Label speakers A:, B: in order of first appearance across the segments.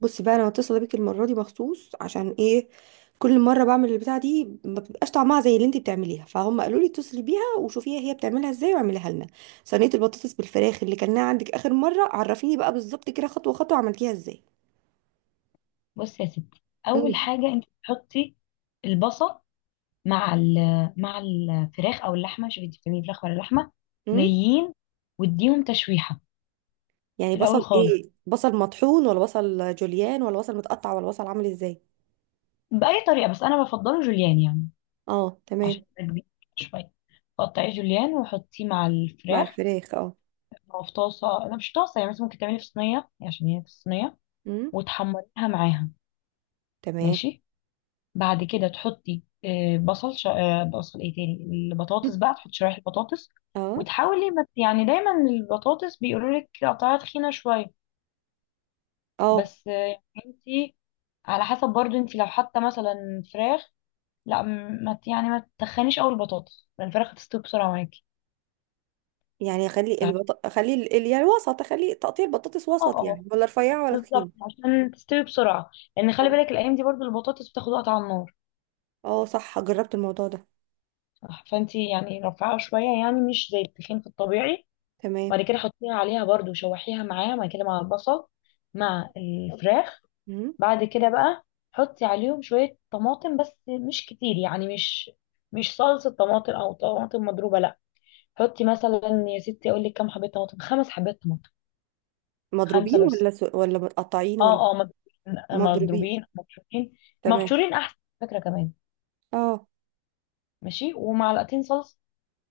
A: بصي بقى، انا متصله بيك المره دي مخصوص عشان ايه. كل مره بعمل البتاعه دي ما بتبقاش طعمها زي اللي انت بتعمليها، فهم قالوا لي اتصلي بيها وشوفيها هي بتعملها ازاي واعمليها لنا صينيه البطاطس بالفراخ اللي كلناها عندك اخر مره. عرفيني بقى بالظبط كده خطوه خطوه عملتيها ازاي.
B: بص يا ستي، اول
A: امم
B: حاجه انت تحطي البصل مع ال مع الفراخ او اللحمه. شوفي، انت بتعملي فراخ ولا لحمه
A: امم
B: نيين؟ واديهم تشويحه
A: يعني
B: في الاول
A: بصل
B: خالص
A: ايه؟ بصل مطحون ولا بصل جوليان ولا بصل متقطع ولا بصل عامل ازاي؟
B: باي طريقه، بس انا بفضله جوليان يعني،
A: اه
B: عشان
A: تمام.
B: يبقى كبير شويه. قطعي جوليان وحطيه مع
A: مع
B: الفراخ.
A: الفراخ اه.
B: هو في طاسه، لا مش طاسه، يعني مثلا ممكن تعملي في صينيه يعني، عشان هي في الصينيه
A: امم.
B: وتحمريها معاها.
A: تمام.
B: ماشي. بعد كده تحطي آه، بصل ش... آه، بصل ايه تاني، البطاطس بقى، تحطي شرايح البطاطس،
A: اه
B: وتحاولي ما... يعني دايما البطاطس بيقولوا لك قطعها تخينه شويه،
A: اه.
B: بس انتي على حسب برضو، انتي لو حاطه مثلا فراخ، لا، م- ما ت- يعني ما تتخنيش قوي البطاطس، لان الفراخ هتستوي بسرعه معاكي.
A: يعني خلي
B: اه،
A: البط... خلي ال... ال- يعني الوسط، خلي تقطيع البطاطس وسط
B: اه
A: يعني، ولا رفيعة ولا تخينة؟
B: بالظبط، عشان تستوي بسرعه، لان خلي
A: اه.
B: بالك الايام دي برضو البطاطس بتاخد وقت على النار.
A: اه صح، جربت الموضوع ده.
B: فانتي يعني رفعها شويه، يعني مش زي التخين في الطبيعي.
A: تمام.
B: بعد كده حطيها عليها برضو، شوحيها معاه بعد كده مع البصل، مع الفراخ.
A: مم.
B: بعد كده بقى حطي عليهم شوية طماطم بس، مش كتير يعني، مش صلصة طماطم أو طماطم مضروبة، لأ. حطي مثلا، يا ستي أقول لك، كام حبة طماطم، خمس حبات طماطم. خمسة
A: مضروبين
B: بس.
A: ولا ولا متقطعين ولا؟
B: اه اه، مضروبين.
A: مضروبين.
B: مضروبين مبشورين.
A: تمام.
B: مبشورين أحسن فكرة كمان.
A: اه.
B: ماشي، ومعلقتين صلصة،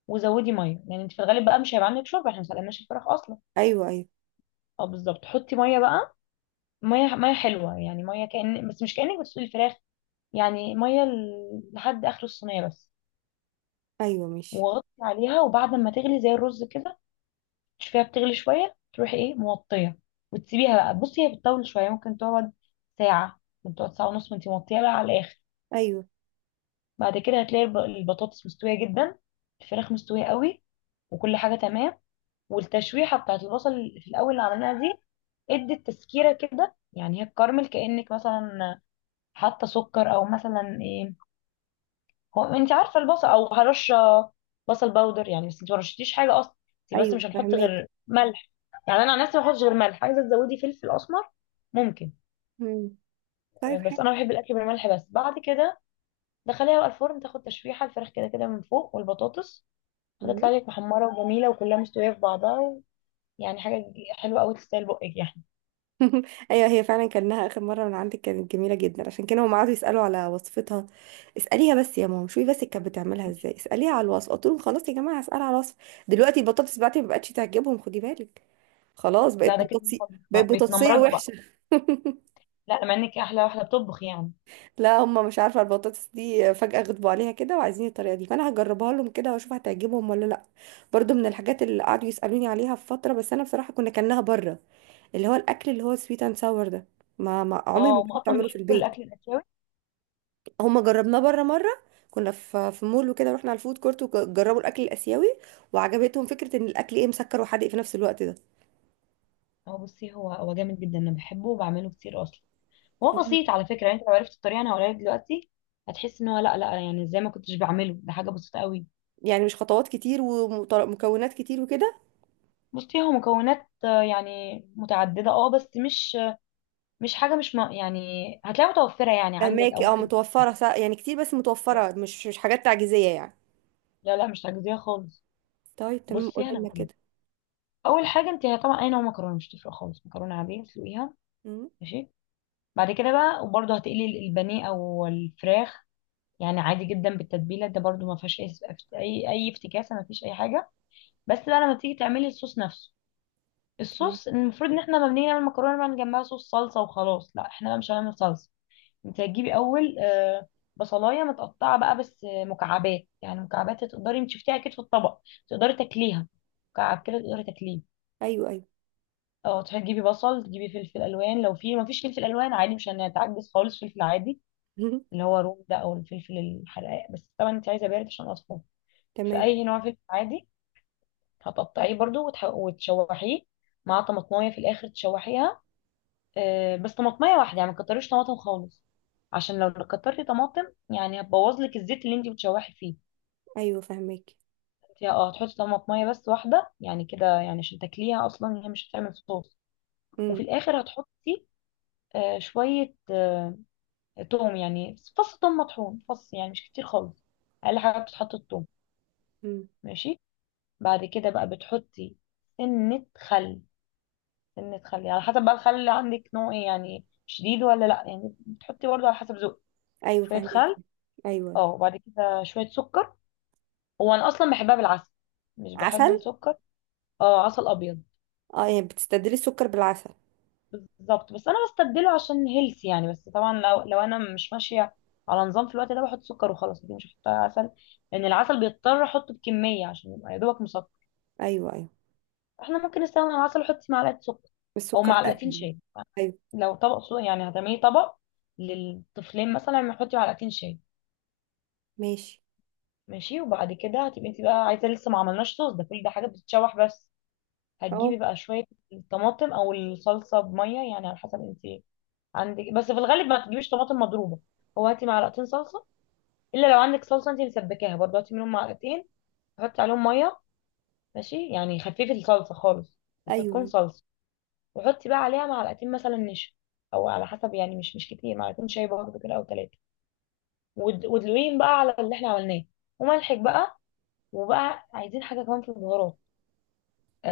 B: وزودي ميه، يعني انت في الغالب بقى مش هيبقى عندك شوربه، احنا ما سلقناش الفراخ اصلا.
A: ايوه، ايوه،
B: اه بالظبط، حطي ميه بقى. ميه ميه حلوه يعني، ميه كأن، بس مش كأنك بتسلقي الفراخ، يعني ميه لحد اخر الصينيه بس.
A: ايوه. ماشي.
B: وغطي عليها، وبعد ما تغلي زي الرز كده، تشوفيها بتغلي شويه تروحي ايه، موطيه. وتسيبيها بقى، بصي هي بتطول شويه، ممكن تقعد ساعه، ممكن تقعد ساعه ونص ما انتي موطيه بقى على الاخر.
A: ايوه.
B: بعد كده هتلاقي البطاطس مستويه جدا، الفراخ مستويه قوي، وكل حاجه تمام. والتشويحه بتاعت البصل في الاول اللي عملناها دي ادت تسكيره كده، يعني هي الكراميل، كأنك مثلا حاطه سكر او مثلا ايه، هو انت عارفه البصل او هرشه، بصل باودر يعني، بس انت ما رشتيش حاجه اصلا. انت بس
A: ايوه
B: مش هنحط
A: فهماك.
B: غير ملح، يعني انا عن نفسي ما بحطش غير ملح. عايزه تزودي فلفل اسمر، ممكن.
A: مم. طيب.
B: بس انا بحب الاكل بالملح. بس بعد كده دخليها بقى الفرن، تاخد تشويحه، الفراخ كده كده من فوق، والبطاطس
A: حلو.
B: هتطلع لك محمره وجميله، وكلها مستويه في بعضها، ويعني حاجه حلوه قوي، تستاهل بقك يعني.
A: ايوه، هي فعلا كانها اخر مره من عندك كانت جميله جدا، عشان كده هم قعدوا يسالوا على وصفتها. اساليها بس يا ماما، شوفي بس كانت بتعملها ازاي، اساليها على الوصف. قلت لهم خلاص يا جماعه، هسال على الوصف. دلوقتي البطاطس بتاعتي ما بقتش تعجبهم، خدي بالك. خلاص
B: لا
A: بقت
B: ده كده
A: بطاطسي.
B: هم
A: بقت بطاطسيه
B: بيتنمرضوا بقى.
A: وحشه.
B: لا، مع انك احلى واحده بتطبخ يعني.
A: لا، هم مش عارفه، البطاطس دي فجاه غضبوا عليها كده وعايزين الطريقه دي، فانا هجربها لهم كده واشوف هتعجبهم ولا لا. برضو من الحاجات اللي قعدوا يسالوني عليها في فتره، بس انا بصراحه كنا كانها بره، اللي هو الاكل اللي هو سويت اند ساور ده. ما عمري
B: اه،
A: ما
B: هم
A: كنت
B: اصلا
A: بعمله في
B: بيحبوا
A: البيت.
B: الاكل الاسيوي.
A: هما جربناه بره مره، كنا في مول وكده، رحنا على الفود كورت وجربوا الاكل الاسيوي، وعجبتهم فكره ان الاكل ايه، مسكر وحادق في نفس الوقت ده.
B: هو بصي، هو جامد جدا، انا بحبه وبعمله كتير اصلا. هو
A: مم.
B: بسيط على فكره، يعني انت لو عرفت الطريقه انا هقولها لك دلوقتي، هتحس ان هو، لا لا، يعني ازاي ما كنتش بعمله، ده حاجه بسيطه قوي.
A: يعني مش خطوات كتير ومكونات كتير وكده؟
B: بصي، هو مكونات يعني متعدده، اه، بس مش حاجه مش م- يعني هتلاقيها متوفره يعني عندك، او
A: فهماكي، اه
B: ممكن
A: متوفره يعني كتير، بس
B: تطلب.
A: متوفره، مش مش حاجات تعجيزيه يعني.
B: لا لا، مش تجزيه خالص.
A: طيب تمام،
B: بصي
A: قولي
B: انا
A: لنا
B: هقول.
A: كده.
B: اول حاجه، انت طبعا اي نوع مكرونه مش تفرق خالص، مكرونه عاديه تسلقيها.
A: مم،
B: ماشي. بعد كده بقى، وبرضه هتقلي البانيه او الفراخ يعني عادي جدا بالتتبيله ده، برضو ما فيهاش اي اي افتكاسه، ما فيش اي حاجه. بس بقى لما تيجي تعملي الصوص نفسه،
A: تمام.
B: الصوص المفروض ان احنا لما بنيجي نعمل مكرونه نعمل جنبها صوص صلصه وخلاص، لا احنا بقى مش هنعمل صلصه. انت هتجيبي اول بصلايه متقطعه بقى، بس مكعبات يعني، مكعبات تقدري، انت شفتيها اكيد في الطبق، تقدري تاكليها، مكعب كده تقدري تاكليه.
A: ايوه ايوه.
B: اه، تجيبي بصل، تجيبي فلفل الوان، لو في، ما فيش فلفل الوان عادي، مش هنتعجز خالص، فلفل عادي
A: مم،
B: اللي هو روم ده، او الفلفل الحراق، بس طبعا انت عايزه بارد عشان اطفال، في
A: تمام.
B: اي نوع فلفل عادي. هتقطعيه برضو وتشوحيه مع طماطمايه، في الاخر تشوحيها، بس طماطمايه واحده يعني، ما تكتريش طماطم خالص، عشان لو كترتي طماطم يعني هتبوظ لك الزيت اللي انت بتشوحي فيه.
A: ايوه فهماكي.
B: انت اه، هتحطي طماطمايه بس واحده، يعني كده، يعني عشان تاكليها اصلا، هي مش هتعمل صوص.
A: مم،
B: وفي الاخر هتحطي شويه توم، يعني فص توم مطحون، فص يعني مش كتير خالص، اقل حاجه بتتحط التوم.
A: مم،
B: ماشي. بعد كده بقى بتحطي سنه خل سنة خل، على حسب بقى الخل اللي عندك نوع ايه، يعني شديد ولا لا، يعني بتحطي برضه على حسب ذوقك،
A: ايوه
B: شوية
A: فهماكي.
B: خل.
A: ايوه أيوه.
B: اه، وبعد كده شوية سكر. هو انا اصلا بحبها بالعسل، مش بحب
A: عسل.
B: السكر. اه، عسل ابيض.
A: اه، يعني بتستبدلي السكر بالعسل؟
B: بالظبط، بس انا بستبدله عشان هيلثي يعني، بس طبعا لو انا مش ماشية على نظام في الوقت ده، بحط سكر وخلاص، دي مش هحط عسل، لان العسل بيضطر احطه بكمية عشان يبقى يا دوبك مسكر.
A: ايوه ايوه.
B: احنا ممكن نستخدم العسل ونحط معلقة سكر، او
A: السكر لا،
B: معلقتين
A: اسهل.
B: شاي.
A: ايوه.
B: لو طبق سو يعني، هتعملي طبق للطفلين مثلا، هنحطي معلقتين شاي.
A: ماشي.
B: ماشي. وبعد كده هتبقي انت بقى عايزه، لسه ما عملناش صوص، ده كل ده حاجه بتتشوح بس. هتجيبي
A: اه.
B: بقى شويه الطماطم او الصلصه بميه، يعني على حسب انت عندك، بس في الغالب ما تجيبيش طماطم مضروبه، هو هاتي معلقتين صلصه، الا لو عندك صلصه انت مسبكاها برضه، هاتي منهم معلقتين، حطي عليهم ميه، ماشي، يعني خففي الصلصه خالص، بس
A: ايوه
B: تكون
A: أيوة.
B: صلصه. وحطي بقى عليها معلقتين مثلا نشا، او على حسب يعني، مش كتير، معلقتين شاي برضه كده، او ثلاثه. ودلوين بقى على اللي احنا عملناه، وملحك بقى. وبقى عايزين حاجة كمان في البهارات،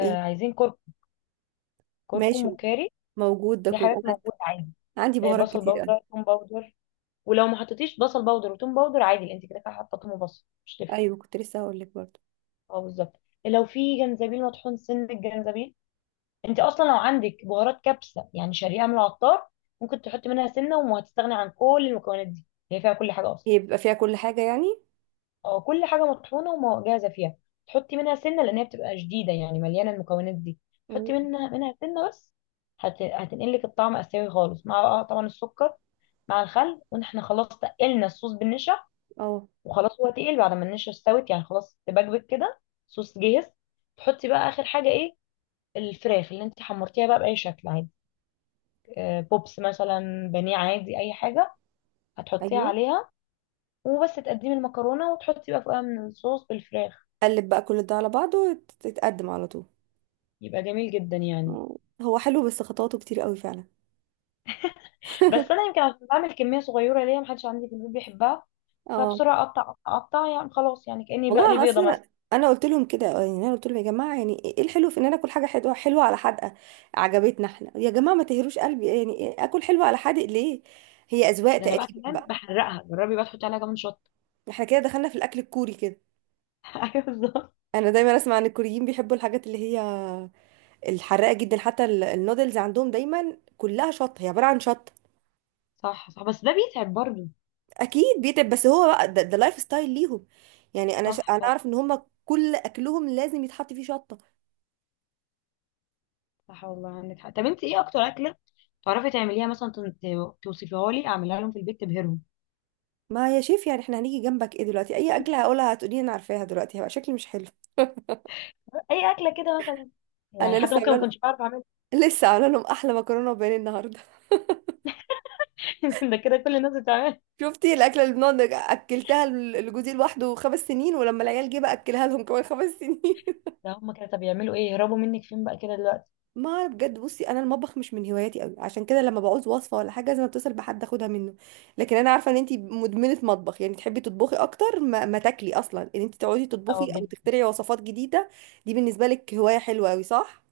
A: ايه؟
B: عايزين كرك كركم
A: ماشي.
B: وكاري.
A: موجود ده
B: دي
A: كله.
B: حاجات موجودة عادي.
A: انا عندي بهارات
B: بصل
A: كتير قوي.
B: باودر، توم باودر، ولو ما حطيتيش بصل باودر وتوم باودر عادي، انت كده كده حاطه توم وبصل، مش تفرق.
A: ايوه، كنت لسه هقول لك برضه.
B: اه بالظبط. لو في جنزبيل مطحون، سن الجنزبيل. انت اصلا لو عندك بهارات كبسة يعني، شاريها من العطار، ممكن تحطي منها سنة وهتستغني عن كل المكونات دي، هي فيها كل حاجة اصلا.
A: هي بيبقى فيها كل حاجه يعني؟
B: اه، كل حاجه مطحونه ومجهزه فيها، تحطي منها سنه، لان هي بتبقى شديده يعني، مليانه المكونات دي.
A: مم.
B: تحطي منها سنه بس، هتنقلك الطعم اسيوي خالص، مع بقى طبعا السكر مع الخل، واحنا خلاص تقلنا الصوص بالنشا،
A: اه.
B: وخلاص هو تقيل بعد ما النشا استوت يعني، خلاص تبكبك كده، صوص جاهز. تحطي بقى اخر حاجه ايه، الفراخ اللي انت حمرتيها بقى باي شكل عادي، بوبس مثلا، بانيه عادي، اي حاجه، هتحطيها
A: ايوه.
B: عليها. وبس تقدمي المكرونه وتحطي بقى فوقها من الصوص بالفراخ،
A: قلب بقى كل ده على بعضه تتقدم على طول.
B: يبقى جميل جدا يعني.
A: مم. هو حلو، بس خطواته كتير قوي فعلا.
B: بس انا يمكن عشان بعمل كميه صغيره ليا، محدش عندي في البيت بيحبها،
A: اه.
B: فبسرعه اقطع اقطع أقطع، يعني خلاص، يعني كاني
A: والله
B: بقلي
A: انا
B: بيضه
A: اصلا،
B: مثلا.
A: انا قلت لهم كده، يعني انا قلت لهم يا جماعه، يعني ايه إيه الحلو في ان انا اكل حاجه حلوه حلوه على حدقه؟ عجبتنا احنا يا جماعه، ما تهروش قلبي، يعني إيه اكل حلوه على حادق ليه؟ هي اذواق
B: ده انا بقى
A: تقريبا
B: كمان
A: بقى.
B: بحرقها، جربي بقى تحطي عليها كمان شطه.
A: احنا كده دخلنا في الاكل الكوري كده.
B: ايوه بالظبط.
A: انا دايما اسمع ان الكوريين بيحبوا الحاجات اللي هي الحراقه جدا، حتى النودلز عندهم دايما كلها شطه، هي عباره عن شطه.
B: صح صح، بس ده بيتعب برضه.
A: اكيد بيتعب، بس هو بقى ده لايف ستايل ليهم. يعني انا
B: صح
A: انا
B: صح.
A: اعرف ان هم كل اكلهم لازم يتحط فيه شطه.
B: صح والله عندك حق. طب انت ايه اكتر اكله تعرفي تعمليها، مثلا توصفيها لي اعملها لهم في البيت تبهرهم؟
A: ما يا شيف، يعني احنا هنيجي جنبك ايه دلوقتي، اي اكله هقولها هتقولي لي انا عارفاها، دلوقتي هيبقى شكلي مش حلو.
B: اي اكله كده مثلا، يعني
A: انا
B: حتى
A: لسه
B: ممكن
A: عامله
B: ما
A: لهم،
B: كنتش بعرف اعملها.
A: لسه عامله لهم احلى مكرونه وبانيه النهارده.
B: ده كده كل الناس بتعملها.
A: شفتي الاكله اللي اكلتها لجوزي لوحده خمس سنين، ولما العيال جه بقى اكلها لهم كمان خمس سنين.
B: ده هم كده طب يعملوا ايه، يهربوا منك فين بقى كده دلوقتي.
A: ما أعرف بجد. بصي انا المطبخ مش من هواياتي قوي، عشان كده لما بعوز وصفه ولا حاجه لازم اتصل بحد اخدها منه. لكن انا عارفه ان انتي مدمنه مطبخ، يعني تحبي تطبخي اكتر ما تاكلي اصلا، ان انتي تقعدي تطبخي
B: اه.
A: او تخترعي وصفات جديده. دي بالنسبه لك هوايه حلوه قوي، صح؟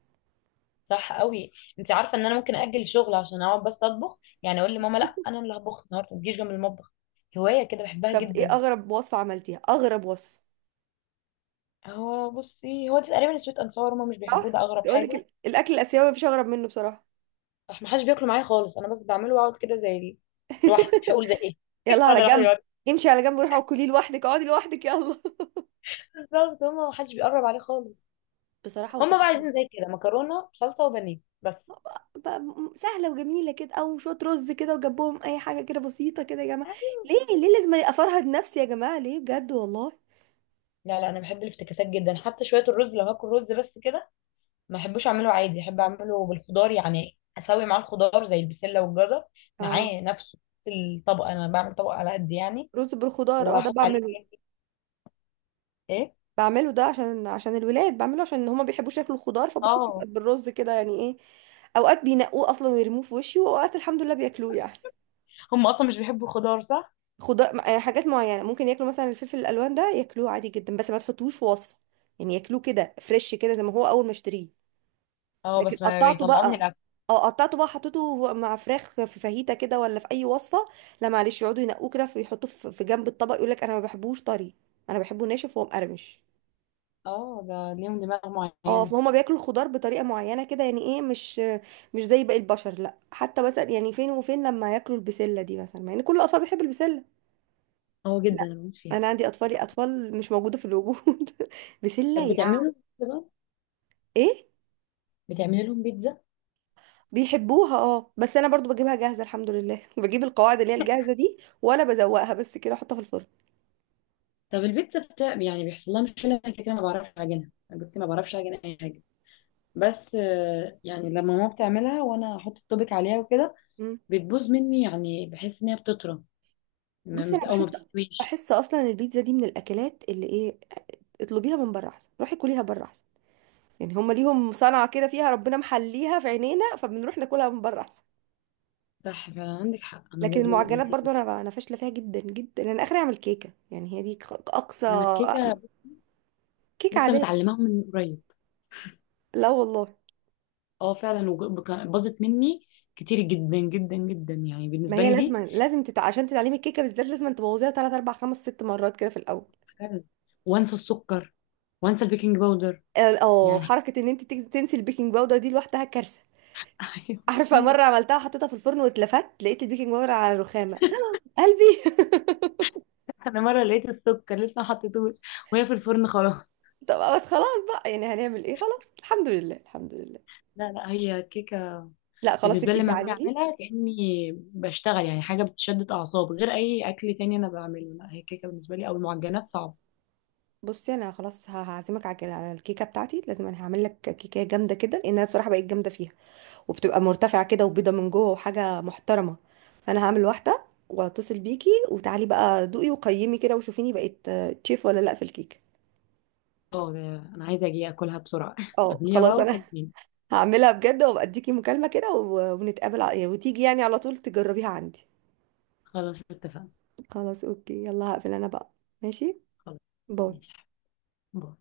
B: صح قوي. انت عارفه ان انا ممكن اجل شغل عشان اقعد بس اطبخ، يعني اقول لماما لا انا اللي هطبخ النهارده، ما تجيش جنب المطبخ. هوايه كده بحبها
A: طب ايه
B: جدا.
A: اغرب وصفة عملتيها؟ اغرب وصفة.
B: هو بصي، هو دي تقريبا سويت انصار، هما مش بيحبوه،
A: صح.
B: ده اغرب
A: تقول
B: حاجه.
A: لك الاكل الاسيوي مفيش اغرب منه بصراحة.
B: راح ما حدش بياكله معايا خالص، انا بس بعمله واقعد كده لوحدي، مش هقول زي ايه.
A: يلا
B: انا
A: على
B: لوحدي
A: جنب.
B: لوحدي.
A: امشي على جنب، روحي وكلي لوحدك، اقعدي لوحدك، يلا.
B: بالظبط، هما ما حدش بيقرب عليه خالص.
A: بصراحة.
B: هما
A: وصفات
B: بقى عايزين زي كده، مكرونه بصلصه وبانيه بس.
A: بقى سهلة وجميلة كده، او شوية رز كده وجنبهم اي حاجة كده بسيطة كده يا جماعة. ليه ليه لازم افرهد نفسي يا جماعة، ليه بجد والله.
B: لا لا، انا بحب الافتكاسات جدا، حتى شويه الرز، لو هاكل رز بس كده ما احبوش، اعمله عادي، احب اعمله بالخضار يعني، اسوي معاه الخضار زي البسله والجزر
A: اه.
B: معاه نفسه في الطبق. انا بعمل طبق على قد يعني،
A: رز بالخضار، اه ده
B: واحط عليه
A: بعمله.
B: كده، ايه.
A: بعمله ده عشان عشان الولاد، بعمله عشان هما بيحبوش ياكلوا خضار، فبحطه
B: اه،
A: بالرز كده، يعني ايه. اوقات بينقوه اصلا ويرموه في وشي، واوقات الحمد لله بياكلوه يعني.
B: هم اصلا مش بيحبوا الخضار، صح.
A: خضار حاجات معينه ممكن ياكلوا، مثلا الفلفل الالوان ده ياكلوه عادي جدا، بس ما تحطوش في وصفه. يعني ياكلوه كده فريش كده، زي ما هو، اول ما اشتريه.
B: اه،
A: لكن
B: بس ما
A: قطعته
B: بيطلعوه من
A: بقى،
B: الاكل.
A: اه قطعته بقى حطيته مع فراخ في فاهيتا كده ولا في اي وصفه، لا، معلش يقعدوا ينقوه كده ويحطوه في جنب الطبق، يقول لك انا ما بحبوش طري، انا بحبه ناشف وهو مقرمش.
B: اه، ده ليهم دماغ
A: اه
B: معينه.
A: فهم بياكلوا الخضار بطريقه معينه كده، يعني ايه، مش مش زي باقي البشر. لا، حتى مثلا يعني فين وفين لما ياكلوا البسله دي مثلا، مع ان كل الاطفال بتحب البسله.
B: اه جدا، انا بموت فيها.
A: انا عندي اطفالي اطفال مش موجوده في الوجود. بسله
B: طب بتعملي
A: يعني
B: لهم بيتزا بقى؟
A: ايه.
B: بتعملي لهم بيتزا؟
A: بيحبوها اه، بس انا برضو بجيبها جاهزه الحمد لله، بجيب القواعد اللي هي الجاهزه دي ولا بزوقها بس كده، احطها في الفرن.
B: طب البيتزا بتاع، يعني بيحصل لها مشكله، أنا كده كده ما بعرفش اعجنها، بصي ما بعرفش اعجن اي حاجه، بس يعني لما ماما بتعملها وانا احط التوبيك عليها وكده،
A: مم.
B: بتبوظ مني يعني، بحس ان هي بتطرى
A: بصي انا
B: او ما
A: بحس،
B: بتستويش.
A: بحس اصلا البيتزا دي من الاكلات اللي ايه، اطلبيها من بره احسن، روحي كليها بره احسن. يعني هم ليهم صنعه كده فيها ربنا محليها في عينينا، فبنروح ناكلها من بره احسن.
B: صح فعلا عندك حق، انا
A: لكن
B: برضو ماما
A: المعجنات
B: قالت لي
A: برضو
B: كده.
A: انا انا فاشله فيها جدا جدا. انا اخري اعمل كيكه، يعني هي دي اقصى.
B: انا الكيكه
A: كيكه
B: لسه
A: عاديه.
B: متعلماها من قريب.
A: لا والله.
B: اه فعلا، باظت مني كتير جدا جدا جدا يعني،
A: ما
B: بالنسبه
A: هي
B: لي
A: لازم
B: دي
A: لازم عشان تتعلمي الكيكه بالذات لازم تبوظيها 3 4 5 6 مرات كده في الاول.
B: حاجة- وانسى السكر، وانسى البيكنج باودر
A: اه
B: يعني.
A: حركه ان انت تنسي البيكنج باودر دي لوحدها كارثه.
B: ايوه
A: عارفه
B: كتير.
A: مره عملتها حطيتها في الفرن، واتلفت لقيت البيكنج باودر على الرخامه. قلبي.
B: انا مره لقيت السكر لسه ما حطيتوش وهي في الفرن خلاص.
A: طب بس خلاص بقى، يعني هنعمل ايه، خلاص الحمد لله الحمد لله.
B: لا لا، هي كيكه
A: لا خلاص،
B: بالنسبة
A: يبقى
B: لي
A: انت
B: لما باجي
A: علي لي.
B: اعملها كأني بشتغل، يعني حاجة بتشدد اعصاب غير اي اكل تاني انا بعمله. لا، هي كيكة بالنسبة لي او المعجنات صعبة.
A: بصي انا خلاص هعزمك على على الكيكه بتاعتي، لازم انا هعمل لك كيكه جامده كده، لان انا بصراحه بقيت جامده فيها، وبتبقى مرتفعة كده وبيضة من جوه وحاجة محترمة. فأنا هعمل واحدة واتصل بيكي وتعالي بقى دوقي وقيمي كده وشوفيني بقيت تشيف ولا لأ في الكيكة.
B: اه. ده انا عايزة اجي اكلها بسرعة.
A: اه
B: اعمليها
A: خلاص
B: بقى
A: انا
B: وكلميني.
A: هعملها بجد وابقى اديكي مكالمة كده ونتقابل وتيجي يعني على طول تجربيها عندي.
B: خلاص اتفقنا.
A: خلاص اوكي، يلا هقفل انا بقى. ماشي.
B: خلاص.
A: باي.
B: ماشي. باي.